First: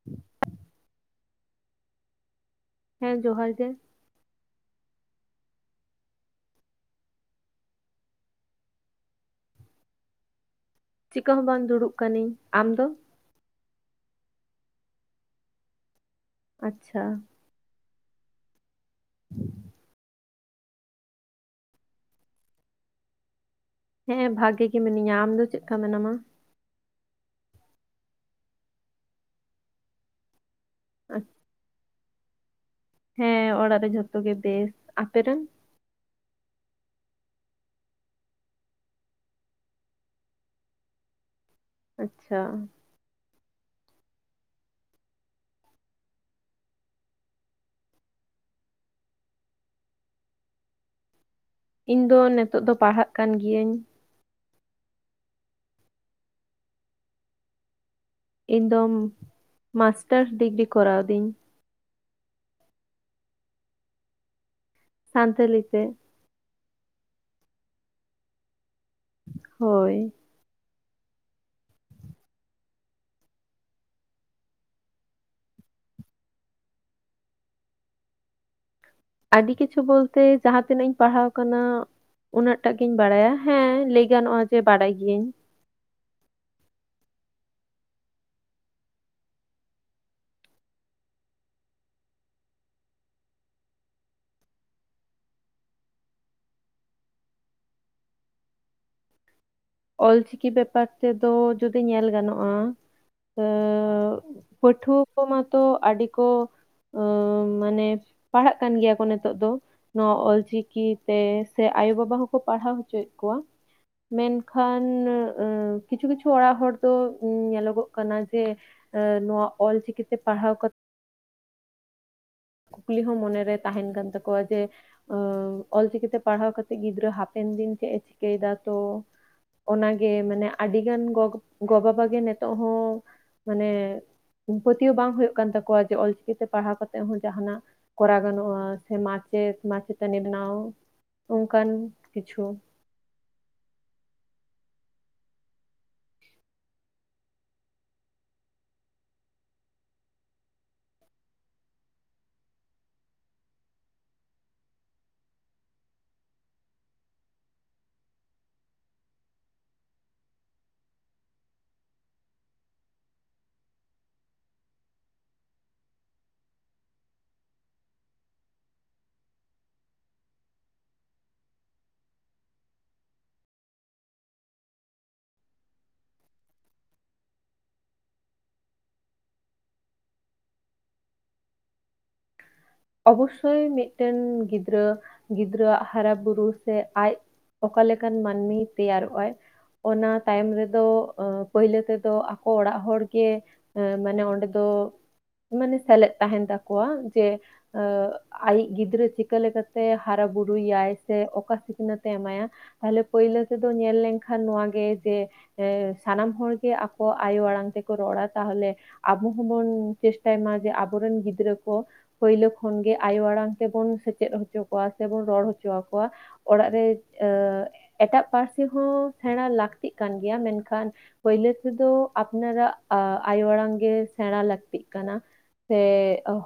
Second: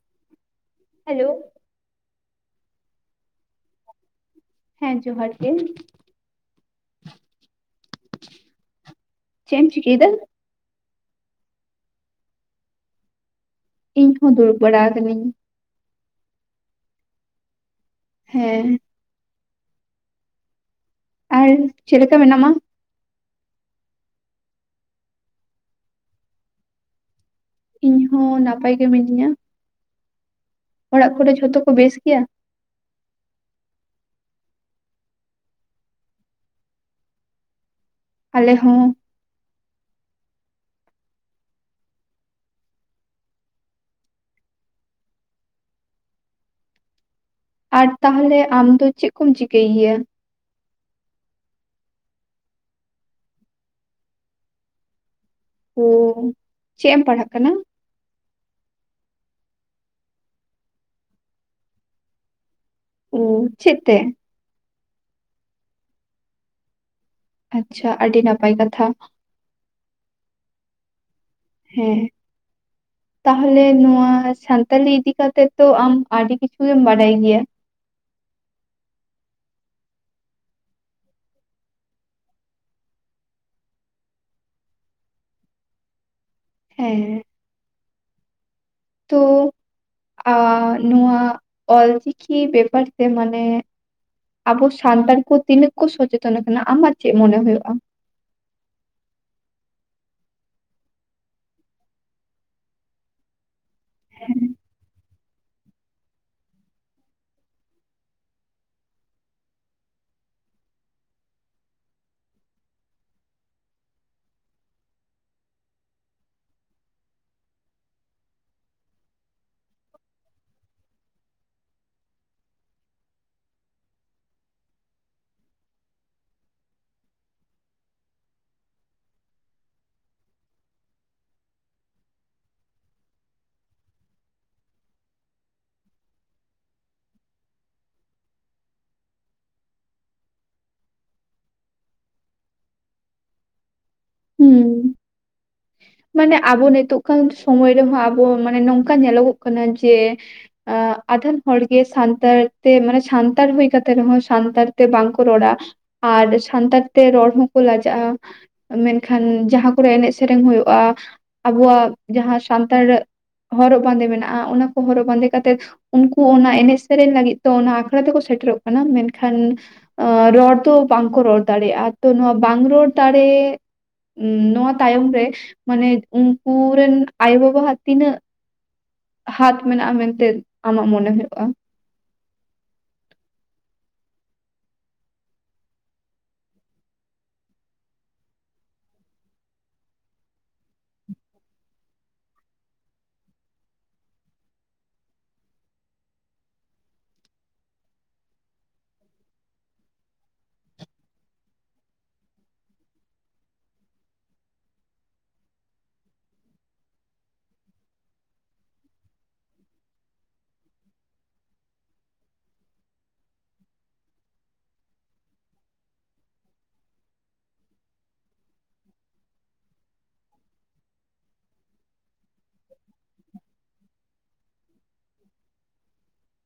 [inaudible] Hello ᱦᱮᱸ ᱡᱚᱦᱟᱨ ᱜᱮ ᱦᱮᱸ ᱡᱚᱦᱟᱨ ᱜᱮ ᱪᱮᱫ ᱮᱢ ᱪᱤᱠᱟᱭ ᱫᱟ? ᱪᱤᱠᱟᱹ ᱦᱚᱸ ᱵᱟᱝ ᱫᱩᱲᱩᱵ ᱠᱟᱹᱱᱟᱹᱧ᱾ ᱟᱢ ᱫᱚ? ᱤᱧ ᱦᱚᱸ ᱫᱩᱲᱩᱵ ᱵᱟᱲᱟ ᱠᱟᱱᱟᱹᱧ ᱟᱪᱪᱷᱟ ᱦᱮᱸ [inaudible] ᱟᱨ ᱪᱮᱫ ᱞᱮᱠᱟ ᱢᱮᱱᱟ ᱢᱟ ᱦᱮᱸ ᱵᱷᱟᱜᱮ ᱜᱮ ᱢᱤᱱᱟᱹᱧᱼᱟ ᱟᱢ ᱫᱚ ᱪᱮᱫ ᱠᱟ ᱢᱮᱱᱟᱢᱟ ᱤᱧ ᱦᱚᱸ ᱱᱟᱯᱟᱭ ᱜᱮ ᱢᱤᱱᱟ. ᱧᱟ ᱚᱲᱟᱜ ᱟᱪ- ᱠᱚᱨᱮ ᱡᱷᱚᱛᱚ ᱠᱚ ᱵᱮᱥ ᱜᱮᱭᱟ ᱦᱮᱸ ᱚᱲᱟᱜ ᱨᱮ ᱡᱷᱚᱛᱚ ᱜᱮ ᱵᱮᱥ ᱟᱯᱮ ᱨᱮᱱ ᱟᱞᱮ ᱦᱚᱸ ᱟᱪᱪᱷᱟ ᱟᱨ ᱛᱟᱦᱚᱞᱮ ᱟᱢ ᱫᱚ ᱪᱮᱫ ᱠᱚᱢ ᱪᱤᱠᱟᱹᱭ ᱜᱮᱭᱟ ᱤᱧ ᱫᱚ ᱱᱤᱛᱚᱜ ᱫᱚ ᱯᱟᱲᱦᱟᱜ ᱠᱟᱱ ᱜᱤᱭᱟᱹᱧ ᱳ ᱪᱮᱫ ᱮᱢ ᱯᱟᱲᱦᱟᱜ ᱠᱟᱱᱟ ᱤᱧ ᱫᱚ ᱢᱟᱥᱴᱟᱨ ᱰᱤᱜᱽᱨᱤ ᱠᱚᱨᱟᱣ ᱫᱤᱧ ᱚ ᱪᱮᱫ ᱛᱮ ᱥᱟᱱᱛᱟᱞᱤ ᱛᱮ ᱟᱪᱪᱷᱟ ᱟᱹᱰᱤ ᱱᱟᱯᱟᱭ ᱠᱟᱛᱷᱟ ᱦᱳᱭ ᱦᱮᱸ ᱛᱟᱦᱚᱞᱮ ᱱᱚᱶᱟ ᱥᱟᱱᱛᱟᱞᱤ ᱤᱫᱤᱠᱟᱛᱮᱜ ᱛᱚ ᱟᱢ ᱟᱹᱰᱤ ᱠᱤᱪᱷᱩ ᱜᱮᱢ ᱵᱟᱰᱟᱭ ᱜᱮᱭᱟ ᱟᱰᱤ ᱠᱤᱪᱷᱩ ᱵᱚᱞᱛᱮ ᱡᱟᱦᱟᱸ ᱛᱤᱱᱟᱹᱜ ᱤᱧ ᱯᱟᱲᱦᱟᱣ ᱠᱟᱱᱟ ᱩᱱᱟᱹᱜ ᱴᱟᱜ ᱜᱤᱧ ᱵᱟᱲᱟᱭᱟ ᱦᱮᱸ ᱞᱟᱹᱭ ᱜᱟᱱᱚᱜᱼᱟ ᱡᱮ ᱵᱟᱲᱟᱭ ᱜᱤᱭᱟᱹᱧ ᱦᱮᱸ ᱛᱳ ᱟ ᱱᱚᱣᱟ ᱚᱞᱪᱤᱠᱤ ᱵᱮᱯᱟᱨ ᱛᱮ ᱢᱟᱱᱮ ᱟᱵᱚ ᱥᱟᱱᱛᱟᱲ ᱠᱚ ᱛᱤᱱᱟᱹᱜ ᱠᱚ ᱥᱚᱪᱮᱛᱚᱱ ᱠᱟᱱᱟ ᱟᱢᱟᱜ ᱪᱮᱫ ᱢᱚᱱᱮ ᱦᱩᱭᱩᱜᱼᱟ ᱚᱞ ᱪᱤᱠᱤ ᱵᱮᱯᱟᱨ ᱛᱮᱫᱚ ᱡᱩᱫᱤ ᱧᱮᱞ ᱜᱟᱱᱚᱜᱼᱟ ᱟᱹ ᱟᱹᱵ ᱯᱟᱹᱴᱷᱩᱣᱟᱹ ᱠᱚ ᱢᱟᱛᱚ ᱟᱰᱤ ᱠᱚ ᱟᱹ ᱢᱟᱱᱮ ᱯᱟᱲᱦᱟᱜ ᱠᱟᱱ ᱜᱮᱭᱟ ᱠᱚ ᱱᱤᱛᱚᱜ ᱫᱚ ᱱᱚᱣᱟ ᱚᱞᱪᱤᱠᱤᱛᱮ ᱥᱮ ᱟᱭᱳᱼᱵᱟᱵᱟ ᱦᱚᱸᱠᱚ ᱯᱟᱲᱦᱟᱣ ᱦᱚᱪᱚᱭᱮᱫ ᱠᱚᱣᱟ ᱢᱮᱱ ᱠᱷᱟᱱ ᱮ ᱠᱤᱪᱷᱩ ᱠᱤᱪᱷᱩ ᱚᱲᱟᱜ ᱦᱚᱲ ᱫᱚ ᱧᱮᱞᱚᱜᱚᱜ ᱠᱟᱱᱟ ᱡᱮ ᱟᱹ ᱱᱚᱣᱟ ᱚᱞᱪᱤᱠᱤᱛᱮ ᱯᱟᱲᱦᱟᱣ ᱠᱟ ᱠᱩᱠᱞᱤ ᱦᱚᱸ ᱢᱚᱱᱮᱨᱮ ᱛᱟᱦᱮᱱ ᱠᱟᱱ ᱛᱟᱠᱚᱣᱟ ᱡᱮ ᱚᱸ ᱚᱞᱪᱤᱠᱤᱛᱮ ᱯᱟᱲᱦᱟᱣ ᱠᱟᱛᱮᱜ ᱜᱤᱫᱽᱨᱟᱹ ᱦᱟᱯᱮᱱ ᱫᱤᱱ ᱪᱮᱜ ᱮ ᱪᱤᱠᱟᱹᱭ ᱫᱟ ᱛᱚ ᱚᱱᱟᱜᱮ ᱢᱟᱱᱮ ᱟᱰᱤ ᱜᱟᱱ ᱜᱚ ᱜᱚᱵᱟᱵᱟ ᱜᱮ ᱱᱮᱛᱚᱜ ᱦᱚᱸ ᱢᱟᱱᱮ ᱩ ᱯᱟᱹᱛᱭᱟ. ᱣ ᱵᱟᱝ ᱦᱳᱭᱳᱜ ᱠᱟᱱ ᱛᱟᱠᱚᱣᱟ ᱡᱮ ᱚᱞ ᱪᱤᱠᱤ ᱛᱮ ᱯᱟᱲᱦᱟᱣ ᱠᱟᱛᱮᱫ ᱦᱚᱸ ᱡᱟᱦᱟᱱᱟᱜ ᱠᱚᱨᱟᱣ ᱜᱟᱱᱚᱜᱼᱟ ᱥᱮ ᱢᱟᱪᱮᱫ ᱢᱟᱪᱮᱛᱟᱱᱤ ᱵᱮᱱᱟᱣ ᱚᱝᱠᱟᱱ ᱠᱤᱪᱷᱩ ᱦᱩᱸ ᱢᱟᱱᱮ ᱟᱵᱚ ᱱᱤᱛᱚᱜ ᱠᱟᱱ ᱥᱚᱢᱚᱭ ᱨᱮᱦᱚᱸ ᱟᱵᱚ ᱢᱟᱱᱮ ᱱᱚᱝᱠᱟ ᱧᱮᱞᱚᱜᱚᱜ ᱠᱟᱱᱟ ᱡᱮ ᱮᱸᱜ ᱟᱫᱷᱟᱱ ᱦᱚᱲᱜᱮ ᱥᱟᱱᱛᱟᱲ ᱛᱮ ᱢᱟᱱᱮ ᱥᱟᱱᱛᱟᱲ ᱦᱳᱭ ᱠᱟᱛᱮ ᱨᱮᱦᱚᱸ ᱥᱟᱱᱛᱟᱲ ᱛᱮ ᱵᱟᱝᱠᱚ ᱨᱚᱲᱟ ᱟᱨ ᱥᱟᱱᱛᱟᱲ ᱛᱮ ᱨᱚᱲ ᱦᱚᱸᱠᱚ ᱞᱟᱡᱟᱜᱼᱟ ᱢᱮᱱᱠᱷᱟᱱ ᱡᱟᱦᱟ ᱠᱚᱨᱮ ᱮᱱᱮᱡ ᱥᱮᱨᱮᱧ ᱦᱩᱭᱩᱜᱼᱟ ᱟᱵᱚᱣᱟᱜ ᱡᱟᱦᱟ ᱥᱟᱱᱛᱟᱲ ᱦᱚᱨᱚᱜ ᱵᱟᱸᱫᱮ ᱢᱮᱱᱟᱜᱼᱟ ᱚᱱᱟ ᱠᱚ ᱦᱚᱨᱚᱜ ᱵᱟᱸᱫᱮ ᱠᱟᱛᱮ ᱩᱱᱠᱩ ᱚᱱᱟ ᱮᱱᱮᱡ ᱥᱮᱨᱮᱧ ᱞᱟᱹᱜᱤᱫ ᱛᱮ ᱚᱱᱟ ᱟᱠᱷᱲᱟ ᱛᱮᱠᱚ ᱥᱮᱴᱮᱨᱚᱜ ᱠᱟᱱᱟ ᱢᱮᱱᱠᱷᱟᱱ ᱮ ᱨᱚᱲ ᱫᱚ ᱵᱟᱝᱠᱚ ᱨᱚᱲ ᱫᱟᱲᱮᱭᱟᱜᱼᱟ ᱛᱚ ᱱᱚᱣᱟ ᱵᱟᱝ ᱨᱚᱲ ᱫᱟᱲᱮ ᱩ ᱱᱚᱣᱟ ᱛᱟᱭᱚᱢ ᱨᱮ ᱢᱟᱱᱮ ᱩᱝᱠᱩ ᱨᱮᱱ ᱟᱭᱳ-ᱵᱟᱵᱟ ᱦᱟᱜ ᱛᱤᱱᱟᱹᱜ ᱦᱟᱛ ᱢᱮᱱᱟᱜᱼᱟ ᱢᱮᱱᱛᱮ ᱟᱢᱟᱜ ᱢᱚᱱᱮ ᱦᱳᱭᱳᱜᱼᱟ ᱚᱵᱚᱥᱥᱳᱭ ᱢᱤᱫᱴᱮᱱ ᱜᱤᱫᱽᱨᱟᱹ ᱜᱤᱫᱽᱨᱟᱹᱣᱟᱜ ᱦᱟᱨᱟ ᱵᱩᱨᱩ ᱥᱮ ᱟᱡ ᱚᱠᱟ ᱞᱮᱠᱟᱱ ᱢᱟᱱᱢᱤᱭ ᱛᱮᱭᱟᱨᱚᱜ ᱟᱭ? ᱚᱱᱟ ᱛᱟᱭᱚᱢ ᱨᱮᱫᱚ ᱯᱟᱹᱭᱞᱟᱹ ᱛᱮᱫᱚ ᱟᱠᱚ ᱚᱲᱟᱜ ᱦᱚᱲ ᱜᱮ ᱾ ᱮ ᱢᱟᱱᱮ ᱚᱸᱰᱮ ᱫᱚ ᱢᱟᱱᱮ ᱥᱮᱞᱮᱫ ᱛᱟᱦᱮᱱ ᱛᱟᱠᱚᱣᱟ ᱡᱮᱼᱼ ᱟᱭᱤᱡ ᱜᱤᱫᱽᱨᱟᱹ ᱪᱤᱠᱟᱹ ᱞᱮᱠᱟᱛᱮ ᱦᱟᱨᱟ ᱵᱩᱨᱩ ᱭᱟᱭ ᱥᱮ ᱚᱠᱟ ᱥᱤᱠᱷᱱᱟᱹᱛ ᱮ ᱮᱢᱟᱭᱟ? ᱛᱟᱦᱞᱮ ᱯᱟᱹᱭᱞᱟᱹ ᱛᱮᱫᱚ ᱧᱮᱞ ᱞᱮᱱᱠᱷᱟᱱ ᱱᱚᱣᱟᱜᱮ ᱡᱮ ᱥᱟᱱᱟᱢ ᱦᱚᱲᱜᱮ ᱟᱠᱚ ᱟᱭᱳ ᱟᱲᱟᱝ ᱛᱮᱠᱚ ᱨᱚᱲᱟ ᱛᱟᱦᱚᱞᱮ ᱼᱼ ᱟᱵᱚ ᱦᱚᱸᱵᱚᱱ ᱪᱮᱥᱴᱟᱭ ᱢᱟ ᱡᱮ ᱟᱵᱚᱨᱮᱱ ᱜᱤᱫᱽᱨᱟᱹ ᱠᱚ ᱯᱟᱹᱭᱞᱟᱹ ᱠᱷᱚᱱ ᱜᱮ ᱟᱭᱳ ᱟᱲᱟᱝ ᱛᱮᱵᱚᱱ ᱥᱮᱪᱮᱫ ᱦᱚᱪᱚ ᱠᱚᱣᱟ ᱥᱮᱵᱚᱱ ᱨᱚᱲ ᱦᱚᱪᱚ ᱟᱠᱚᱣᱟ ᱾ ᱚᱲᱟᱜ ᱨᱮ ᱟᱹᱻ ᱮᱴᱟᱜ ᱯᱟᱹᱨᱥᱤ ᱦᱚᱸ ᱥᱮᱬᱟ ᱞᱟᱹᱠᱛᱤᱜ ᱠᱟᱱ ᱜᱮᱭᱟ ᱢᱮᱱᱠᱷᱟᱱ ᱼᱼ ᱯᱟᱹᱭᱞᱟᱹ ᱛᱮᱫᱚ ᱟᱯᱱᱟᱨᱟᱜ ᱟᱭᱳ ᱟᱲᱟᱝ ᱜᱮ ᱥᱮᱬᱟ ᱞᱟᱹᱠᱛᱤᱜ ᱠᱟᱱᱟ᱾ ᱥᱮ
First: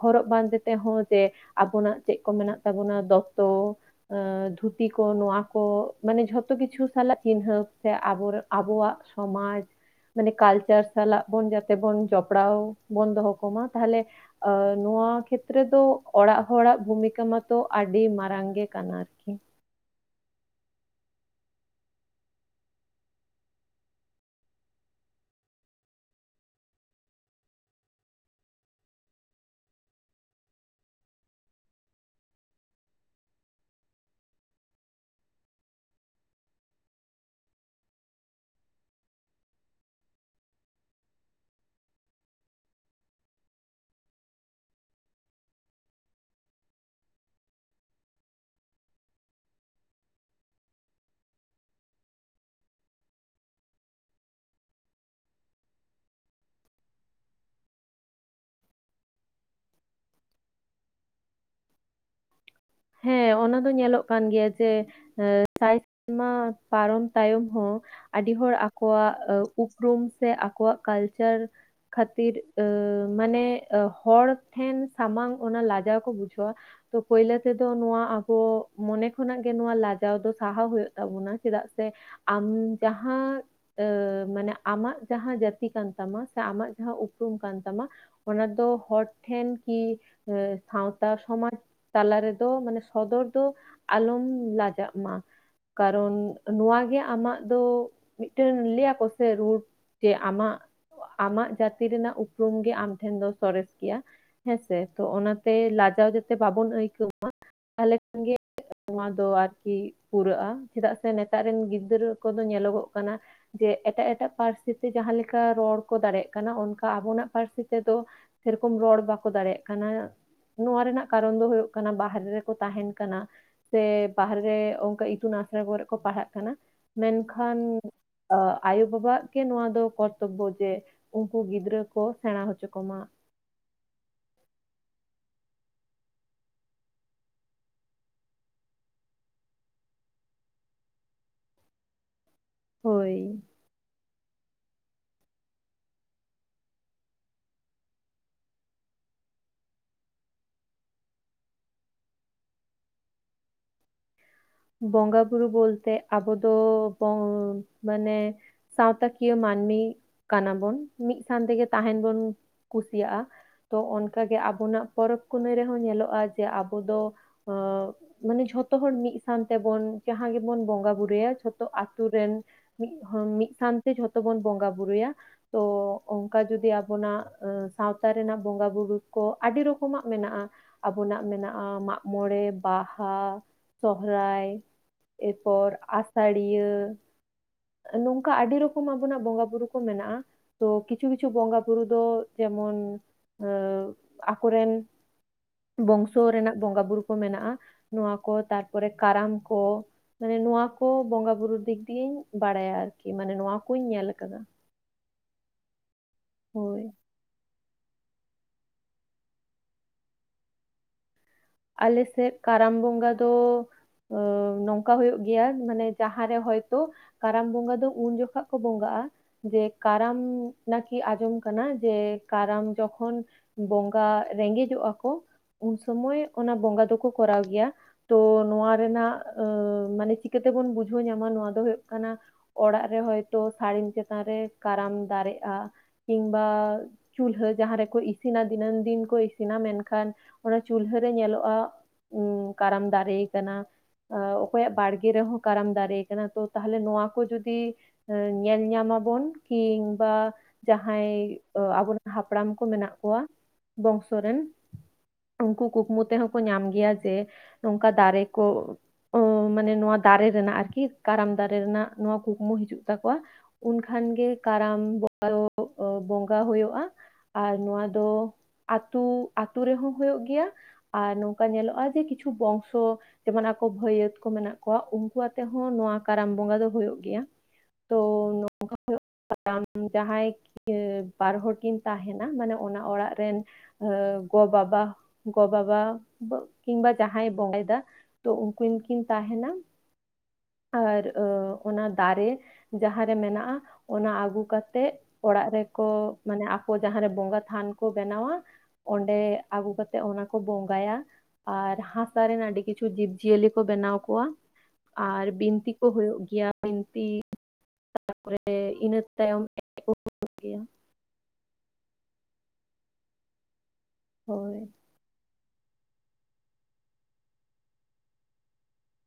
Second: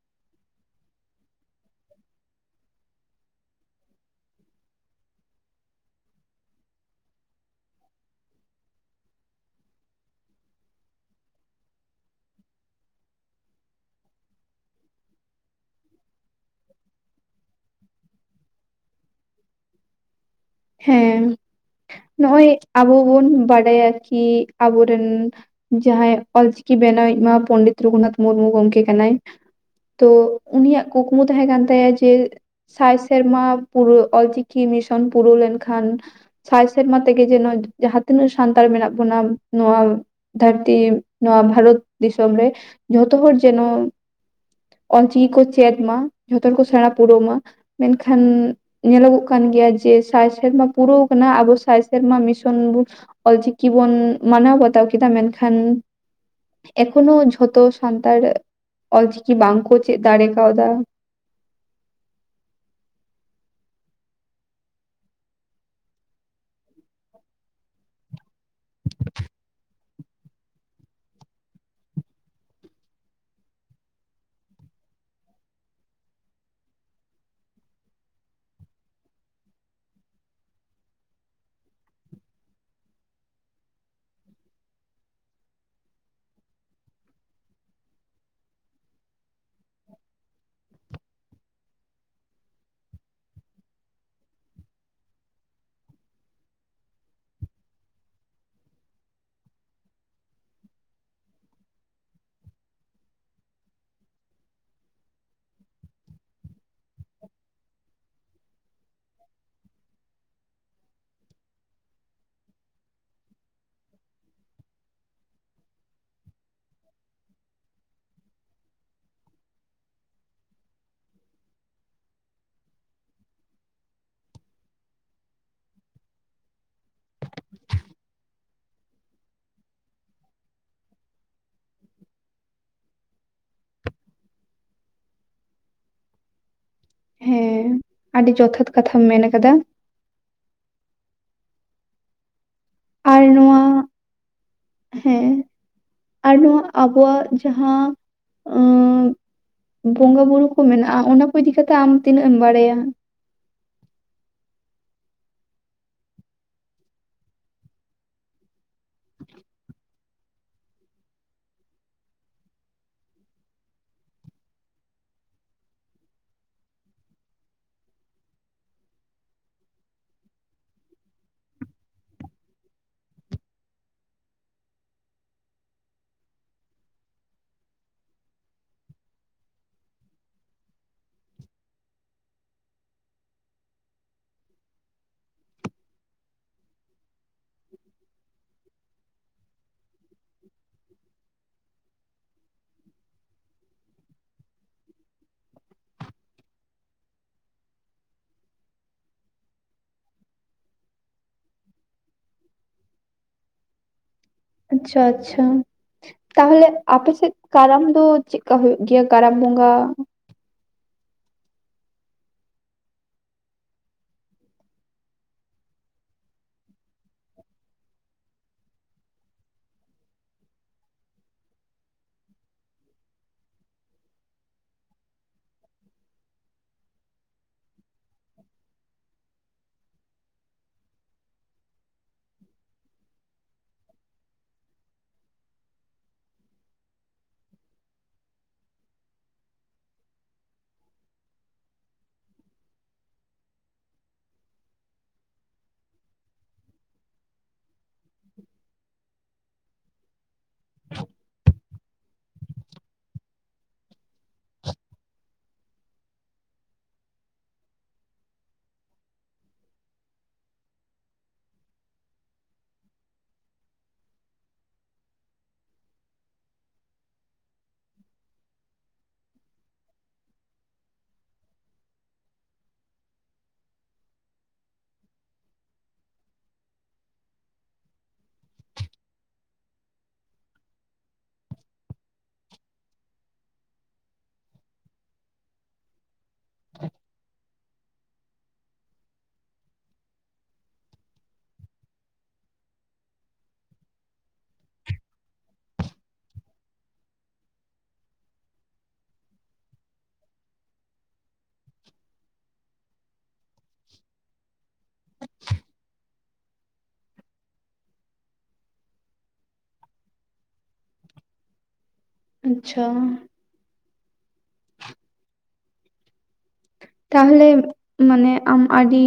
ᱦᱚᱨᱚᱜ ᱵᱟᱸᱫᱮ ᱛᱮᱦᱚᱸ ᱡᱮ ᱟᱵᱚᱱᱟᱜ ᱪᱮᱫ ᱠᱚ ᱢᱮᱱᱟᱜ ᱛᱟᱵᱚᱱᱟ ᱫᱚᱛᱚ ᱟᱹᱻ ᱫᱷᱩᱛᱤ ᱠᱚ ᱱᱚᱶᱟ ᱠᱚ ᱢᱟᱱᱮ ᱡᱷᱚᱛᱚ ᱠᱤᱪᱷᱩ ᱥᱟᱞᱟᱜ ᱪᱤᱱᱦᱟᱹᱯ ᱥᱮ ᱟᱵᱚᱨ ᱟᱵᱚᱣᱟᱜ ᱥᱚᱢᱟᱡᱽ ᱾ ᱢᱟᱱᱮ ᱠᱟᱞᱪᱟᱨ ᱥᱟᱞᱟᱜ ᱵᱚᱱ ᱡᱟᱛᱮ ᱵᱚᱱ ᱡᱚᱯᱲᱟᱣ ᱵᱚᱱ ᱫᱚᱦᱚ ᱠᱚᱢᱟ ᱛᱟᱦᱞᱮᱼᱼ ᱟᱹ ᱱᱚᱣᱟ ᱠᱷᱮᱛᱨᱮ ᱫᱚ ᱚᱲᱟᱜ ᱦᱚᱲᱟᱜ ᱵᱷᱩᱢᱤᱠᱟ ᱢᱟᱛᱚ ᱟᱹᱰᱤ ᱢᱟᱨᱟᱝ ᱜᱮ ᱠᱟᱱᱟ ᱟᱨᱠᱤ᱾ ᱦᱮᱸ ᱱᱚᱜᱼᱚᱭ ᱟᱵᱚ ᱵᱚᱱ ᱵᱟᱰᱟᱭᱟ ᱠᱤ ᱟᱵᱚᱨᱮᱱ ᱡᱟᱦᱟᱭ ᱚᱞᱪᱤᱠᱤ ᱵᱮᱱᱟᱣᱤᱡ ᱢᱟ ᱯᱚᱱᱰᱤᱛ ᱨᱚᱜᱷᱩᱱᱟᱛᱷ ᱢᱩᱨᱢᱩ ᱜᱚᱢᱠᱮ ᱠᱟᱱᱟᱭ᱾ ᱛᱳ ᱩᱱᱤᱭᱟᱜ ᱠᱩᱠᱢᱩ ᱛᱟᱦᱮᱸ ᱠᱟᱱ ᱛᱟᱭᱟ ᱡᱮᱼᱼ ᱥᱟᱭ ᱥᱮᱨᱢᱟ ᱯᱩᱨᱟᱹ ᱚᱞᱪᱤᱠᱤ ᱢᱤᱥᱚᱱ ᱯᱩᱨᱟᱹᱣ ᱞᱮᱱᱠᱷᱟᱱ᱾ ᱥᱟᱭ ᱥᱮᱨᱢᱟ ᱛᱮᱜᱮ ᱡᱮᱱᱚ ᱡᱟᱦᱟᱸ ᱛᱤᱱᱟᱹᱜ ᱥᱟᱱᱛᱟᱲ ᱢᱮᱱᱟᱜ ᱵᱚᱱᱟ ᱱᱚᱣᱟᱼᱼ ᱫᱷᱟᱹᱨᱛᱤ ᱱᱚᱣᱟ ᱵᱷᱟᱨᱚᱛ ᱫᱤᱥᱚᱢ ᱨᱮ ᱡᱚᱛᱚ ᱦᱚᱲ ᱡᱮᱱᱚᱼᱼ ᱚᱞᱪᱤᱠᱤ ᱠᱚ ᱪᱮᱫ ᱢᱟ ᱡᱷᱚᱛᱚ ᱦᱚᱲ ᱠᱚ ᱥᱮᱲᱟ ᱯᱩᱨᱟᱹᱣ ᱢᱟ᱾ ᱢᱮᱱ ᱠᱷᱟᱱ ᱧᱮᱞᱚᱜᱚᱜ ᱠᱟᱱ ᱜᱮᱭᱟ ᱡᱮ ᱥᱟᱭ ᱥᱮᱨᱢᱟ ᱯᱩᱨᱟᱹᱣ ᱠᱟᱱᱟ ᱟᱵᱚ ᱥᱟᱭ ᱥᱮᱨᱢᱟ ᱢᱤᱥᱚᱱ ᱵᱚᱱ ᱚᱞᱪᱤᱠᱤ ᱵᱚᱱ ᱢᱟᱱᱟᱣ ᱵᱟᱛᱟᱣ ᱠᱮᱫᱟ ᱢᱮᱱᱠᱷᱟᱱ ᱮᱠᱷᱚᱱᱳ ᱡᱷᱚᱛᱚ ᱥᱟᱱᱛᱟᱲ ᱚᱞ ᱪᱤᱠᱤ ᱵᱟᱝ ᱠᱚ ᱪᱮᱫ ᱫᱟᱲᱮ ᱠᱟᱣᱫᱟ᱾ ᱦᱮᱸ ᱚᱱᱟ ᱫᱚ ᱧᱮᱞᱚᱜ ᱠᱟᱱ ᱜᱮᱭᱟ ᱡᱮ ᱥᱟᱭ ᱥᱮᱨᱢᱟ ᱯᱟᱨᱚᱢ ᱛᱟᱭᱚᱢ ᱦᱚᱸ ᱟᱹᱰᱤ ᱦᱚᱲ ᱟᱠᱚᱣᱟᱜ ᱩᱯ ᱩᱯᱨᱩᱢ ᱥᱮ ᱟᱠᱚᱣᱟᱜ ᱠᱟᱞᱪᱟᱨ᱾ ᱠᱷᱟᱹᱛᱤᱨ ᱢᱟᱱᱮ ᱦᱚᱲ ᱴᱷᱮᱱ ᱥᱟᱢᱟᱝ ᱚᱱᱟ ᱞᱟᱡᱟᱣ ᱠᱚ ᱵᱩᱡᱷᱟᱹᱣᱟ᱾ ᱛᱳ ᱯᱟᱹᱭᱞᱟ᱾ ᱛᱮᱫᱚ ᱱᱚᱣᱟ ᱟᱵᱚ ᱢᱚᱱᱮ ᱠᱷᱚᱱᱟᱜ ᱜᱮ ᱱᱚᱣᱟ ᱞᱟᱡᱟᱣ ᱫᱚ ᱥᱟᱦᱟᱣ ᱦᱩᱭᱩᱜ ᱛᱟᱵᱚᱱᱟ ᱪᱮᱫᱟᱜ ᱥᱮ ᱟᱢ ᱡᱟᱦᱟᱸ᱾ ᱢᱟᱱᱮ ᱟᱢᱟᱜ ᱡᱟᱦᱟ ᱡᱟᱛᱤ ᱠᱟᱱ ᱛᱟᱢᱟ ᱥᱮ ᱟᱢᱟᱜ ᱡᱟᱦᱟ ᱩᱯᱨᱩᱢ ᱠᱟᱱ ᱛᱟᱢᱟ ᱚᱱᱟ ᱫᱚ ᱦᱚᱲ ᱴᱷᱮᱱ ᱠᱤ ᱥᱟᱶᱛᱟ ᱥᱚᱢᱟᱡ ᱛᱟᱞᱟᱨᱮ ᱢᱟᱱᱮ ᱥᱚᱫᱚᱨ ᱫᱚ ᱟᱞᱚᱢ ᱞᱟᱡᱟᱜ ᱢᱟ᱾ ᱠᱟᱨᱚᱱ ᱱᱚᱣᱟᱜᱮ ᱟᱢᱟᱜ ᱫᱚ ᱢᱤᱫᱴᱮᱱ ᱞᱟᱹᱭᱟ ᱠᱚᱥᱮ ᱨᱩᱰ᱾ ᱡᱮ ᱟᱢᱟᱜ ᱟᱢᱟᱜ ᱡᱟᱹᱛᱤ ᱨᱮᱱᱟᱜ ᱩᱯᱨᱩᱢ ᱜᱮ ᱟᱢ ᱴᱷᱮᱱ ᱫᱚ ᱥᱚᱨᱮᱥ ᱜᱮᱭᱟ ᱾ ᱦᱮᱸᱥᱮ ᱛᱚ ᱚᱱᱟᱛᱮ ᱞᱟᱡᱟᱣ ᱡᱟᱛᱮ ᱵᱟᱵᱚᱱ ᱟᱹᱭᱠᱟᱹᱣ᱾ ᱟᱞᱮ ᱠᱷᱚᱱ ᱜᱮ ᱱᱚᱣᱟ ᱫᱚ ᱟᱨᱠᱤ ᱯᱩᱨᱟᱹᱜᱼᱟ ᱪᱮᱫᱟᱜ ᱥᱮ ᱱᱮᱛᱟᱨ ᱨᱮᱱ ᱜᱤᱫᱽᱨᱟᱹ ᱠᱚᱫᱚ ᱧᱮᱞᱚᱜᱚᱜ ᱠᱟᱱᱟ᱾ ᱡᱮ ᱮᱴᱟᱜ ᱮᱴᱟᱜ ᱯᱟᱹᱨᱥᱤ! ᱛᱮ ᱡᱟᱦᱟ ᱞᱮᱠᱟ ᱨᱚᱲ ᱠᱚ ᱫᱟᱲᱮᱭᱟᱜ ᱠᱟᱱᱟ ᱚᱱᱠᱟ ᱟᱵᱚᱱᱟᱜ ᱯᱟᱹᱨᱥᱤ ᱛᱮᱫᱚ ᱥᱮᱨᱚᱠᱚᱢ ᱨᱚᱲ ᱵᱟᱠᱚ ᱫᱟᱲᱮᱭᱟᱜ ᱠᱟᱱᱟ ᱱᱚᱣᱟ ᱨᱮᱱᱟᱜ ᱠᱟᱨᱚᱱ ᱫᱚ ᱦᱩᱭᱩᱜ ᱚᱱᱟ ᱵᱟᱦᱮᱨᱮ ᱨᱮᱠᱚ ᱛᱟᱦᱮᱱ ᱠᱟᱱᱟ᱾ ᱥᱮ ᱵᱟᱦᱨᱮᱨᱮ ᱚᱱᱠᱟ ᱤᱛᱩᱱ ᱟᱥᱲᱟ ᱠᱚᱨᱮᱜ ᱠᱚ ᱯᱟᱲᱦᱟᱜ ᱠᱟᱱᱟ ᱢᱮᱱᱠᱷᱟᱱ ᱟᱭᱳ ᱵᱟᱵᱟᱜ ᱜᱮ ᱱᱚᱣᱟ ᱫᱚ ᱠᱚᱨᱛᱚᱵᱵᱚ ᱡᱮ ᱩᱱᱠᱩ ᱜᱤᱫᱽᱨᱟᱹ ᱠᱚ ᱥᱮᱲᱟ ᱦᱚᱪᱚ ᱠᱚᱢᱟ᱾ ᱦᱮᱸ ᱟᱹᱰᱤ ᱡᱚᱛᱷᱟᱛ ᱠᱟᱛᱷᱟᱢ ᱢᱮᱱ ᱠᱟᱫᱟ᱾ ᱦᱳᱭ ᱟᱨ ᱱᱚᱣᱟ ᱦᱮᱸᱻ ᱟᱨ ᱱᱚᱣᱟ ᱟᱵᱚᱣᱟᱜ ᱡᱟᱦᱟᱸ ᱵᱚᱸᱜᱟ ᱵᱩᱨᱩ ᱠᱚ ᱢᱮᱱᱟᱜᱼᱟ ᱚᱱᱟ ᱠᱚ ᱤᱫᱤᱠᱟ ᱠᱟᱛᱮᱜ ᱟᱢ ᱛᱤᱱᱟᱹᱜ ᱮᱢ ᱵᱟᱲᱟᱭᱟ? ᱵᱚᱸᱜᱟ ᱵᱩᱨᱩ ᱵᱚᱞᱛᱮ ᱟᱵᱚ ᱫᱚ ᱵᱚᱝ ᱢᱟᱱᱮ ᱥᱟᱶᱛᱟ ᱠᱤᱭᱟᱹ ᱢᱟᱹᱱᱢᱤ ᱠᱟᱱᱟ ᱵᱚᱱ ᱢᱤᱫ ᱥᱟᱶᱟᱱ ᱛᱮᱜᱮ ᱛᱟᱦᱮᱱ ᱵᱚᱱ ᱠᱩᱥᱤᱭᱟᱜᱼᱟ ᱛᱚ ᱚᱱᱠᱟᱜᱮ ᱟᱵᱚᱱᱟᱜ ᱯᱚᱨᱚᱵᱽ ᱯᱩᱱᱟᱹᱭ ᱨᱮᱦᱚᱸ ᱧᱮᱞᱚᱜᱼᱟ ᱡᱮ ᱟᱵᱚ ᱫᱚ ᱟ ᱢᱟᱱᱮ ᱡᱷᱚᱛᱚ ᱦᱚᱲ ᱢᱤᱫ ᱛᱟᱱ ᱛᱮᱵᱚᱱ ᱡᱟᱦᱟᱸ ᱜᱮᱵᱚᱱ ᱵᱚᱸᱜᱟ ᱵᱩᱨᱩᱭᱟ ᱡᱷᱚᱛᱚ ᱟᱛᱳ ᱨᱮᱱ ᱢᱤᱫ ᱦᱚᱲ ᱢᱤᱫ ᱥᱱᱛᱮ ᱡᱷᱚᱛᱚ ᱵᱚᱱ ᱵᱚᱸᱜᱟ ᱵᱩᱨᱩᱭᱟ ᱛᱚ ᱚᱱᱠᱟ ᱡᱩᱚᱫᱤ ᱟᱵᱚᱱᱟᱜ ᱥᱟᱶᱛᱟ ᱨᱮᱱᱟᱜ ᱵᱚᱸᱜᱟ ᱵᱩᱨᱩ ᱠᱚ ᱟᱹᱰᱤ ᱨᱚᱠᱚᱢᱟᱜ ᱢᱮᱱᱟᱜᱼᱟ ᱟᱵᱚᱱᱟᱜ ᱢᱮᱱᱟᱜᱼᱟ ᱢᱟᱜ ᱢᱚᱬᱮ ᱵᱟᱦᱟ ᱥᱚᱦᱚᱨᱟᱭ ᱮᱨ ᱯᱚᱨ ᱟᱥᱟᱲᱤᱭᱟᱹ ᱱᱚᱝᱠᱟ ᱟᱹᱰᱤ ᱨᱚᱠᱚᱢ ᱟᱵᱚᱱᱟᱜ ᱵᱚᱸᱜᱟ ᱵᱩᱨᱩ ᱠᱚ ᱢᱮᱱᱟᱜᱼᱟ ᱛᱚ ᱠᱤᱪᱷᱩ ᱠᱤᱪᱷᱩ ᱵᱚᱸᱜᱟᱼᱵᱩᱨᱩ ᱫᱚ ᱡᱮᱢᱚᱱ ᱮ ᱟᱠᱚᱨᱮᱱ ᱵᱚᱝᱥᱚ ᱨᱮᱱᱟᱜ ᱵᱚᱸᱜᱟ ᱵᱩᱨᱩ ᱠᱚ ᱢᱮᱱᱟᱜᱼᱟ ᱱᱚᱣᱟ ᱠᱚ ᱛᱟᱨᱯᱚᱨᱮ ᱠᱟᱨᱟᱢ ᱠᱚ ᱢᱟᱱᱮ ᱱᱚᱣᱟ ᱠᱚ ᱵᱚᱸᱜᱟ ᱵᱩᱨᱩ ᱫᱤᱠ ᱫᱤᱭᱮᱧ ᱵᱟᱲᱟᱭᱟ ᱟᱨᱠᱤ ᱢᱟᱱᱮ ᱱᱚᱣᱟᱠᱩᱧ ᱧᱮᱞ ᱟᱠᱟᱫᱟ ᱟᱪᱪᱷᱟ ᱟᱪᱪᱷᱟ ᱛᱟᱦᱚᱞᱮ ᱦᱳᱭ ᱟᱯᱮ ᱥᱮᱫ ᱠᱟᱨᱟᱢ ᱫᱚ ᱪᱮᱫᱠᱟ ᱦᱳᱭᱳ ᱜᱮᱭᱟ ᱠᱟᱨᱟᱢ ᱵᱚᱸᱜᱟ? ᱟᱞᱮ ᱥᱮᱫ ᱠᱟᱨᱟᱢ ᱵᱚᱸᱜᱟ ᱫᱚ ᱱᱚᱝᱠᱟ ᱦᱩᱭᱩᱜ ᱜᱮᱭᱟ ᱢᱟᱱᱮ ᱡᱟᱦᱟᱸᱨᱮ ᱦᱚᱭᱛᱳ ᱠᱟᱨᱟᱢ ᱵᱚᱸᱜᱟ ᱫᱚ ᱩᱱ ᱡᱚᱠᱷᱟᱜ ᱠᱚ ᱵᱚᱸᱜᱟᱜᱼᱟ ᱡᱮ ᱠᱟᱨᱟᱢ ᱱᱟᱠᱤ ᱟᱸᱡᱚᱢ ᱠᱟᱱᱟ ᱡᱮ ᱠᱟᱨᱟᱢ ᱡᱚᱠᱷᱚᱱ ᱵᱚᱸᱜᱟ ᱨᱮᱸᱜᱮᱡᱚᱜᱼᱟ ᱠᱚ ᱩᱱ ᱥᱚᱢᱚᱭ ᱚᱱᱟ ᱵᱚᱸᱜᱟ ᱫᱚᱠᱚ ᱠᱚᱨᱟᱣ ᱜᱮᱭᱟ ᱛᱚ ᱱᱚᱣᱟ ᱨᱮᱱᱟᱜ ᱟᱹ ᱢᱟᱱᱮ ᱪᱤᱠᱟᱹᱛᱮᱵᱚᱱ ᱵᱩᱡᱷᱟᱹᱣ ᱧᱟᱢᱟ ᱱᱚᱣᱟ ᱫᱚ ᱦᱩᱭᱩᱜ ᱠᱟᱱᱟ ᱚᱲᱟᱜ ᱨᱮ ᱦᱚᱭᱛᱳ ᱥᱟᱹᱲᱤᱢ ᱪᱮᱛᱟᱱ ᱨᱮ ᱠᱟᱨᱟᱢ ᱫᱟᱨᱮᱜᱼᱟ ᱠᱤᱢᱵᱟ ᱪᱩᱞᱦᱟᱹ ᱡᱟᱦᱟᱸ ᱨᱮᱠᱚ ᱤᱥᱤᱱᱟ ᱫᱤᱱᱟᱹᱢ ᱫᱤᱱ ᱠᱚ ᱤᱥᱤᱱᱟ ᱢᱮᱱᱠᱷᱟᱱ ᱚᱱᱟ ᱪᱩᱞᱦᱟᱹ ᱨᱮ ᱧᱮᱞᱚᱜᱼᱟ ᱩ ᱠᱟᱨᱟᱢ ᱫᱟᱨᱮ ᱠᱟᱱᱟ ᱚᱠᱚᱭᱟᱜ ᱵᱟᱲᱜᱮ ᱨᱮᱦᱚᱸ ᱠᱟᱨᱟᱢ ᱫᱟᱨᱮ ᱠᱟᱱᱟ ᱛᱚ ᱛᱟᱦᱚᱞᱮ ᱱᱚᱣᱟ ᱠᱚ ᱡᱩᱫᱤ ᱧᱮᱞ ᱧᱟᱢᱟᱵᱚᱱ ᱠᱤᱢᱵᱟ ᱡᱟᱦᱟᱸᱭ ᱟᱵᱚᱨᱮᱱ ᱦᱟᱯᱲᱟᱢ ᱠᱚ ᱢᱮᱱᱟᱜ ᱠᱚᱣᱟ ᱵᱚᱝᱥᱚ ᱨᱮᱱ ᱩᱱᱠᱩ ᱠᱩᱠᱢᱩ ᱛᱮᱦᱚᱸ ᱠᱚ ᱧᱟᱢ ᱜᱮᱭᱟ ᱡᱮ ᱱᱚᱝᱠᱟ ᱫᱟᱨᱮ ᱠᱚ ᱚ ᱢᱟᱱᱮ ᱱᱚᱣᱟ ᱫᱟᱨᱮ ᱨᱮᱱᱟᱜ ᱟᱨᱠᱤ ᱠᱟᱨᱟᱢ ᱫᱟᱨᱮ ᱨᱮᱱᱟᱜ ᱱᱚᱣᱟ ᱠᱩᱠᱢᱩ ᱦᱤᱡᱩᱜ ᱛᱟᱠᱚᱣᱟ ᱩᱱᱠᱷᱟᱱᱜᱮ ᱠᱟᱨᱟᱢ ᱵᱚᱸᱜᱟ ᱦᱩᱭᱩᱜᱼᱟ ᱟᱨ ᱱᱚᱣᱟ ᱫᱚ ᱟᱛᱩ ᱟᱛᱩ ᱨᱮᱦᱚᱸ ᱦᱩᱭᱩᱜ ᱜᱮᱭᱟ ᱟᱨ ᱱᱚᱝᱠᱟ ᱧᱮᱞᱚᱜᱼᱟ ᱡᱮ ᱠᱤᱪᱷᱩ ᱵᱚᱝᱥᱚ ᱡᱮᱢᱚᱱ ᱟᱠᱚ ᱵᱷᱟᱹᱭᱭᱟᱹᱛ ᱠᱚ ᱢᱮᱱᱟᱜ ᱠᱚᱣᱟ ᱩᱱᱠᱩ ᱟᱛᱮ ᱦᱚᱸ ᱱᱚᱣᱟ ᱠᱟᱨᱟᱢ ᱵᱚᱸᱜᱟ ᱫᱚ ᱦᱩᱭᱩᱜᱳ ᱜᱮᱭᱟ ᱛᱚ ᱱᱚᱝᱠᱟ ᱦᱩᱭᱩᱜ ᱡᱟᱦᱟᱸᱭ ᱤᱭᱟᱹ ᱵᱟᱨ ᱦᱚᱲᱚᱲ ᱠᱤᱱ ᱛᱟᱦᱮᱱᱟ ᱢᱟᱱᱮ ᱚᱱᱟ ᱚᱲᱟᱜ ᱨᱮᱱ ᱜᱚ ᱵᱟᱵᱟ ᱜᱚᱵᱟᱵᱟ ᱠᱤᱢᱵᱟ ᱡᱟᱦᱟᱸᱭ ᱵᱚᱸᱜᱟᱭᱮᱫᱟ ᱛᱚ ᱩᱱᱠᱤᱱ ᱠᱤᱱ ᱛᱟᱦᱮᱱᱟ ᱟᱨ ᱚᱱᱟ ᱫᱟᱨᱮ ᱡᱟᱦᱟᱸᱨᱮ ᱢᱮᱱᱟᱜᱼᱟ ᱚᱱᱟ ᱟᱹᱜᱩ ᱠᱟᱛᱮᱮᱫ ᱚᱲᱟᱜ ᱨᱮᱠᱚ ᱢᱟᱱᱮ ᱟᱠᱚ ᱡᱟᱦᱟᱸᱨᱮ ᱵᱚᱸᱜᱟ ᱛᱷᱟᱱ ᱠᱚ ᱵᱮᱱᱟᱣᱟ ᱚᱸᱰᱮ ᱟᱹᱜᱩ ᱠᱟᱛᱮ ᱚᱱᱟ ᱠᱚ ᱵᱚᱸᱜᱟᱭᱟ ᱟᱨ ᱦᱟᱥᱟ ᱨᱮᱱᱟᱜ ᱟᱹᱰᱤ ᱠᱤᱪᱷᱩ ᱡᱤᱵᱽ ᱡᱤᱭᱟᱹᱞᱤ ᱠᱚ ᱵᱮᱱᱟᱣ ᱠᱚᱣᱟ ᱟᱨ ᱵᱤᱱᱛᱤ ᱠᱚ ᱦᱩᱭᱩᱜ ᱜᱮᱭᱟ ᱵᱤᱱᱛᱤ ᱛᱟᱨᱯᱚᱨᱮ ᱤᱱᱟᱹ ᱛᱟᱭᱚᱢ ᱮᱡᱭᱟ ᱟᱪᱪᱷᱟ ᱦᱳᱭ ᱛᱟᱦᱚᱞᱮ ᱢᱟᱱᱮ ᱟᱢ ᱟᱹᱰᱤ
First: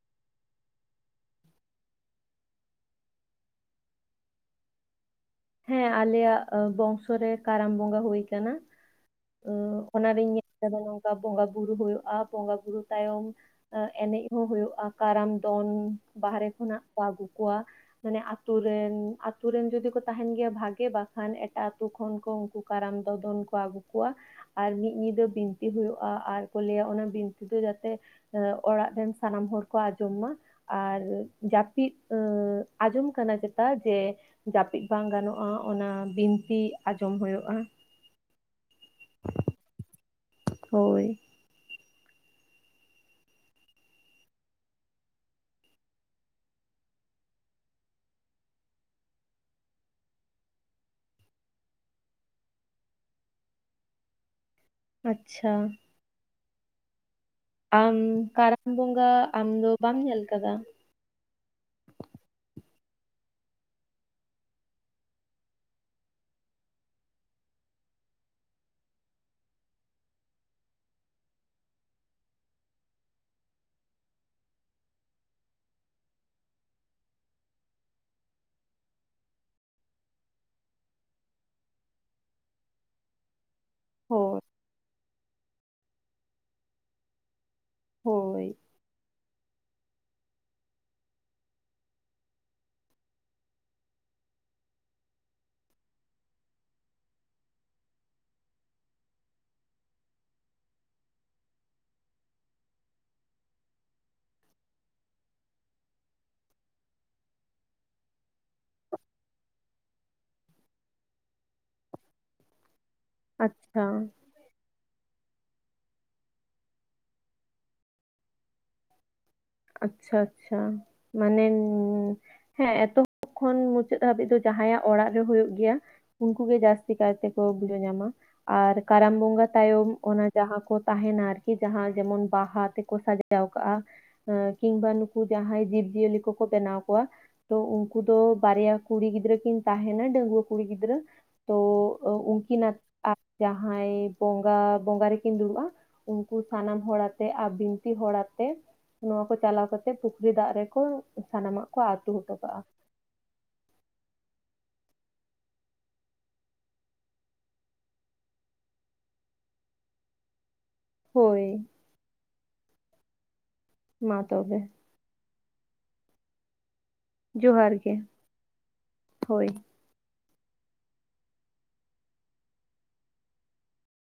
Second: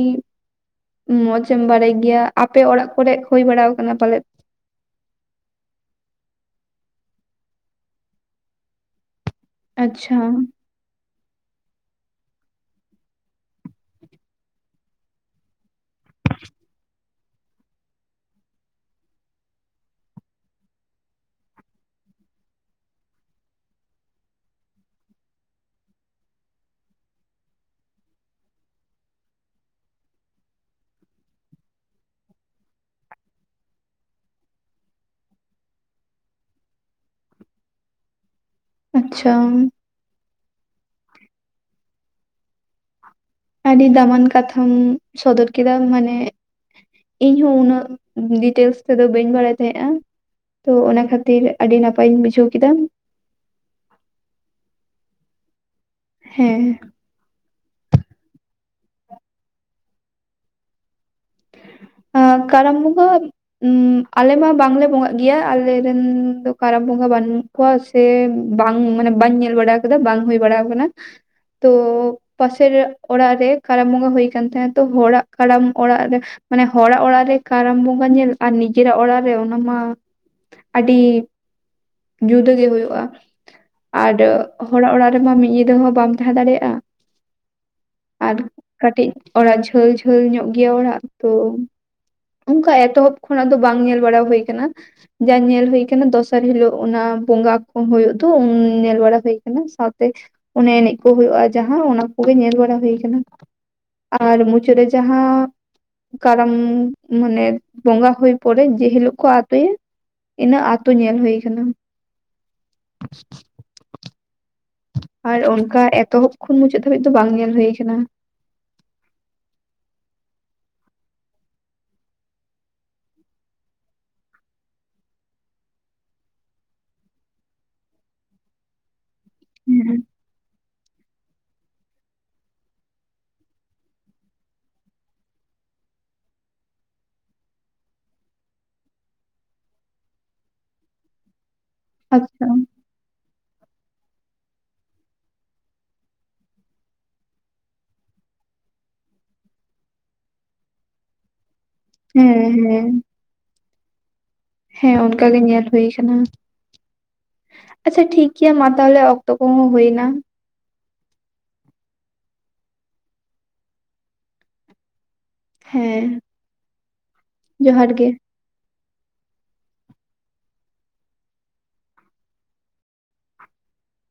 ᱢᱚᱸᱡᱪᱮᱢ ᱵᱟᱲᱟᱭ ᱜᱮᱭᱟ ᱟᱯᱮ ᱚᱲᱟᱜ ᱠᱚᱨᱮ ᱦᱩᱭ ᱵᱟᱲᱟ ᱟᱠᱟᱱᱟ ᱯᱟᱞᱮᱫ ᱦᱮᱸ ᱟᱞᱮᱭᱟᱜ ᱵᱚᱝᱥᱚ ᱨᱮ ᱠᱟᱨᱟᱢ ᱵᱚᱸᱜᱟ ᱦᱩᱭ ᱟᱠᱟᱱᱟ ᱟᱪᱪᱷᱟ ᱚᱱᱟᱨᱤᱧ ᱧᱮᱞ ᱠᱮᱫᱟ ᱱᱚᱝᱠᱟ ᱵᱚᱸᱜᱟ ᱵᱩᱨᱩ ᱦᱩᱭᱩᱜᱼᱟ ᱵᱚᱸᱜᱟ ᱵᱩᱨᱩ ᱛᱟᱭᱚᱢ ᱮᱱᱮᱡ ᱦᱚᱸ ᱦᱩᱭᱩᱜᱼᱟ ᱠᱟᱨᱟᱢ ᱫᱚᱝ ᱵᱟᱦᱨᱮ ᱠᱷᱚᱱᱟᱜ ᱠᱚ ᱟᱹᱜᱩ ᱠᱚᱣᱟ ᱢᱟᱱᱮ ᱟᱛᱳ ᱨᱮᱱ ᱟᱛᱳ ᱨᱮᱱ ᱡᱩᱫᱤ ᱠᱚ ᱛᱟᱦᱮᱱ ᱜᱮᱭᱟ ᱵᱷᱟᱜᱤ ᱵᱟᱠᱷᱟᱱ ᱮᱴᱟᱜ ᱟᱛᱳ ᱠᱷᱚᱱ ᱠᱚ ᱩᱱᱠᱩ ᱠᱟᱨᱟᱢ ᱫᱚ-ᱫᱚᱱ ᱠᱚ ᱟᱹᱜᱩ ᱠᱚᱣᱟ ᱟᱨ ᱢᱤᱫ ᱧᱤᱫᱟᱹ ᱵᱤᱱᱛᱤ ᱦᱩᱭᱩᱜᱼᱟ ᱟᱨ ᱠᱚ ᱞᱟᱹᱭᱟ ᱚᱱᱟ ᱵᱤᱱᱛᱤ ᱫᱚ ᱡᱟᱛᱮ ᱚᱲᱟᱜ ᱨᱮᱱ ᱥᱟᱱᱟᱢ ᱦᱚᱲ ᱠᱚ ᱟᱸᱡᱚᱢ ᱢᱟ ᱾ ᱟᱨ ᱡᱟᱹᱯᱤᱫ ᱟᱸᱡᱚᱢ ᱠᱟᱱᱟ ᱪᱮᱛᱟ ᱡᱮ ᱡᱟᱹᱯᱤᱫ ᱵᱟᱝ ᱜᱟᱱᱚᱜᱼᱟ ᱚᱱᱟ ᱵᱤᱱᱛᱤ ᱟᱸᱡᱚᱢ ᱦᱩᱭᱩᱜᱼᱟ ᱾ ᱟᱪᱪᱷᱟ ᱾ ᱦᱳᱭ ᱾ ᱟᱹᱰᱤ ᱫᱟᱢᱟᱱ ᱠᱟᱛᱷᱟᱢ ᱥᱚᱫᱚᱨ ᱠᱮᱫᱟ ᱢᱟᱱᱮ ᱤᱧᱦᱚᱸ ᱩᱱᱟᱹᱜ ᱰᱤᱴᱮᱞᱥ ᱛᱮᱫᱚ ᱵᱟᱹᱧ ᱵᱟᱲᱟᱭ ᱛᱟᱦᱮᱸᱜᱼᱟ ᱾ ᱛᱚ ᱚᱱᱟ ᱠᱷᱟᱹᱛᱤᱨ ᱟᱹᱰᱤ ᱱᱟᱯᱟᱭᱤᱧ ᱵᱩᱡᱷᱟᱹᱣ ᱠᱮᱫᱟ ᱾ ᱟᱪᱪᱷᱟ ᱾ ᱦᱮᱸ ᱾ ᱟᱢ ᱠᱟᱨᱟᱢ ᱵᱚᱸᱜᱟ, ᱟᱢ ᱫᱚ ᱵᱟᱢ ᱧᱮᱞ ᱟᱠᱟᱫᱟ? ᱟᱻᱠᱟᱨᱟᱢ ᱵᱚᱸᱜᱟ ᱩᱸ ᱟᱞᱮᱢᱟ ᱵᱟᱝᱞᱮ ᱵᱚᱸᱜᱟᱜ ᱜᱮᱭᱟ, ᱟᱞᱮᱨᱮᱱ ᱫᱚ ᱠᱟᱨᱟᱢ ᱵᱚᱸᱜᱟ ᱵᱟᱹᱱᱩᱜ ᱠᱚᱣᱟ ᱥᱮ ᱵᱟᱝ ᱢᱟᱱᱮ ᱵᱟᱹᱧ ᱧᱮᱞ ᱵᱟᱲᱟ ᱠᱟᱫᱟ ᱵᱟᱝ ᱦᱩᱭ ᱵᱟᱲᱟᱣ ᱠᱟᱱᱟ ᱾ ᱛᱚ ᱯᱟᱥᱮᱨ ᱚᱲᱟᱜ ᱨᱮ ᱠᱟᱨᱟᱢ ᱵᱚᱸᱜᱟ ᱦᱩᱭ ᱠᱟᱱᱟᱱ ᱛᱟᱦᱮᱸᱱᱟ ᱛᱚ ᱦᱚᱲᱟᱜ ᱠᱟᱨᱟᱢ ᱚᱲᱟᱜ ᱨᱮ ᱢᱟᱱᱮ ᱦᱚᱲᱟᱜ ᱚᱲᱟᱜ ᱨᱮ ᱠᱟᱨᱟᱢ ᱵᱚᱸᱜᱟ ᱧᱮᱞ ᱟᱨ ᱱᱤᱡᱮᱨᱟᱜ ᱚᱲᱟᱜ ᱨᱮ ᱚᱱᱟ ᱢᱟ ᱟᱹᱰᱤ ᱡᱩᱫᱟᱹ ᱜᱮ ᱦᱳᱭᱳᱜᱼᱟ ᱾ ᱟᱨ ᱦᱳᱭ [unintelligible] ᱦᱚᱲᱟᱜ ᱚᱲᱟᱜ ᱨᱮᱢᱟ ᱢᱤᱫ ᱧᱤᱫᱟᱹ ᱦᱚᱸ ᱵᱟᱢ ᱛᱟᱦᱮᱸ ᱫᱟᱲᱮᱭᱟᱜᱼᱟ ᱾ ᱟᱨ ᱦᱳᱭ ᱠᱟᱹᱴᱤᱡ ᱚᱲᱟᱜ ᱡᱷᱟᱹᱞ ᱡᱷᱟᱹᱞ ᱧᱚᱜ ᱜᱮᱭᱟ ᱚᱲᱟᱜ ᱛᱳᱻ ᱩᱝᱠᱟ ᱮᱛᱚᱦᱚᱵ ᱠᱷᱚᱱᱟᱜ ᱫᱚ ᱵᱟᱝ ᱧᱮᱞ ᱵᱟᱲᱟ ᱦᱩᱭ ᱠᱟᱱᱟ ᱾ ᱡᱟ ᱧᱮᱞ ᱦᱩᱭ ᱠᱟᱱᱟ ᱫᱚᱥᱟᱨ ᱦᱤᱞᱳᱜ ᱚᱱᱟ ᱵᱚᱸᱜᱟ ᱠᱚ ᱦᱳᱭᱳ ᱫᱚ ᱩᱱ ᱧᱮᱞ ᱵᱟᱲᱟ ᱦᱩᱭ ᱠᱟᱱᱟ ᱥᱟᱶᱛᱮ ᱚᱱᱮ ᱮᱱᱮᱡ ᱠᱚ ᱦᱩᱭᱩᱜᱼᱟ ᱡᱟᱦᱟ ᱚᱱᱟ ᱠᱚᱜᱮ ᱧᱮᱞ ᱵᱟᱲᱟ ᱦᱩᱭ ᱠᱟᱱᱟ᱾ ᱟᱨ ᱢᱩᱪᱟᱹᱫ ᱨᱮ ᱡᱟᱦᱟᱸᱼᱼ ᱠᱟᱨᱟᱢ ᱢᱟᱱᱮ, ᱵᱚᱸᱜᱟ ᱦᱩᱭ ᱯᱚᱨᱮ ᱡᱮ ᱦᱤᱞᱳᱜ ᱠᱚ ᱟᱛᱳᱭᱟ ᱤᱱᱟᱹᱜ ᱟᱛᱳ ᱧᱮᱞ ᱦᱩᱭ ᱠᱟᱱᱟ᱾ ᱟᱪᱪᱷᱟ᱾ ᱟᱨ ᱚᱱᱠᱟ ᱮᱛᱚᱦᱚᱵ ᱠᱷᱚᱱ ᱢᱩᱪᱟᱹᱫ ᱫᱷᱟᱹᱵᱤᱡ ᱫᱚ ᱵᱟᱝ ᱧᱮᱞ ᱦᱩᱭᱩ ᱠᱟᱱᱟ᱾ ᱟᱪᱪᱷᱟ ᱟᱪᱪᱷᱟ ᱢᱟᱱᱮ ᱦᱮᱸ ᱮᱛᱚᱦᱚᱵ ᱠᱷᱚᱱ ᱢᱩᱪᱟᱹᱫ ᱦᱟᱹᱵᱤᱡ ᱫᱚ ᱡᱟᱦᱟᱸᱭᱭᱟᱜ ᱚᱲᱟᱜ ᱨᱮ ᱦᱳᱭᱳᱜ ᱜᱮᱭᱟ ᱩᱱᱠᱩ ᱜᱮ ᱡᱟᱥᱛᱤ ᱠᱟᱭᱛᱮ ᱠᱚ ᱵᱩᱡᱷᱟᱣ ᱧᱟᱢᱟ ᱟᱨ ᱠᱟᱨᱟᱢ ᱵᱚᱸᱜᱟᱼᱼ ᱛᱟᱭᱚᱢ ᱦᱮᱸ ᱚᱱᱟ ᱡᱟᱦᱟᱸ ᱠᱚ ᱛᱟᱦᱮᱱᱟ ᱟᱨᱠᱤ ᱡᱟᱦᱟᱸ ᱡᱮᱢᱚᱱ ᱵᱟᱦᱟ ᱛᱮᱠᱚ ᱥᱟᱡᱟᱣ ᱠᱟᱜᱼᱟ᱾ ᱟᱸ ᱠᱤᱝᱵᱟ ᱱᱩᱠᱩ ᱡᱟᱦᱟᱸᱭ ᱡᱤᱵ ᱡᱤᱭᱟᱹᱞᱤ ᱠᱚᱠᱚ ᱵᱮᱱᱟᱣ ᱠᱚᱭᱟ, ᱛᱳ ᱩᱱᱠᱩ ᱫᱚ ᱵᱟᱨᱭᱟ ᱠᱩᱲᱤ ᱜᱤᱫᱽᱨᱟᱹ ᱠᱤᱱ ᱛᱟᱦᱮᱱᱟ ᱰᱟᱹᱝᱜᱩᱣᱟᱹ ᱠᱩᱲᱤ ᱜᱤᱫᱽᱨᱟᱹ, ᱛᱳ ᱟᱪᱪᱷᱟ ᱩᱱᱠᱤᱱᱟᱜ ᱟᱨ ᱡᱟᱦᱟᱸᱭ ᱵᱚᱸᱜᱟ ᱵᱚᱸᱜᱟ ᱨᱮᱠᱤᱱ ᱫᱩᱲᱩᱵᱼᱟ᱾ ᱩᱱᱠᱩ ᱥᱟᱱᱟᱢ ᱦᱚᱲ ᱟᱛᱮ ᱟᱨ ᱵᱤᱱᱛᱤ ᱦᱚᱲ ᱟᱛᱮ᱾ ᱱᱚᱣᱟ ᱠᱚ ᱪᱟᱞᱟᱣ ᱠᱟᱛᱮ ᱯᱩᱠᱷᱨᱤ ᱫᱟᱜ ᱨᱮᱠᱚ ᱥᱟᱱᱟᱢᱟᱜ ᱠᱚ ᱟᱹᱛᱩ ᱦᱚᱴᱚ ᱦᱮᱸ ᱠᱟᱜᱼᱟ᱾ ᱦᱮᱸ ᱦᱮᱸ ᱚᱱᱠᱟ ᱜᱮ ᱧᱮᱞ ᱦᱩᱭ ᱠᱟᱱᱟ᱾ ᱟᱪᱪᱷᱟ ᱴᱷᱤᱠ ᱜᱮᱭᱟ ᱢᱟ ᱛᱟᱦᱚᱞᱮ ᱚᱠᱛᱚ ᱠᱚᱦᱚᱸ ᱦᱩᱭᱱᱟ᱾ ᱦᱳᱭ᱾ ᱢᱟ ᱛᱚᱵᱮ᱾ ᱦᱮᱸ᱾ ᱡᱚᱦᱟᱨ ᱜᱮ, ᱦᱳᱭ᱾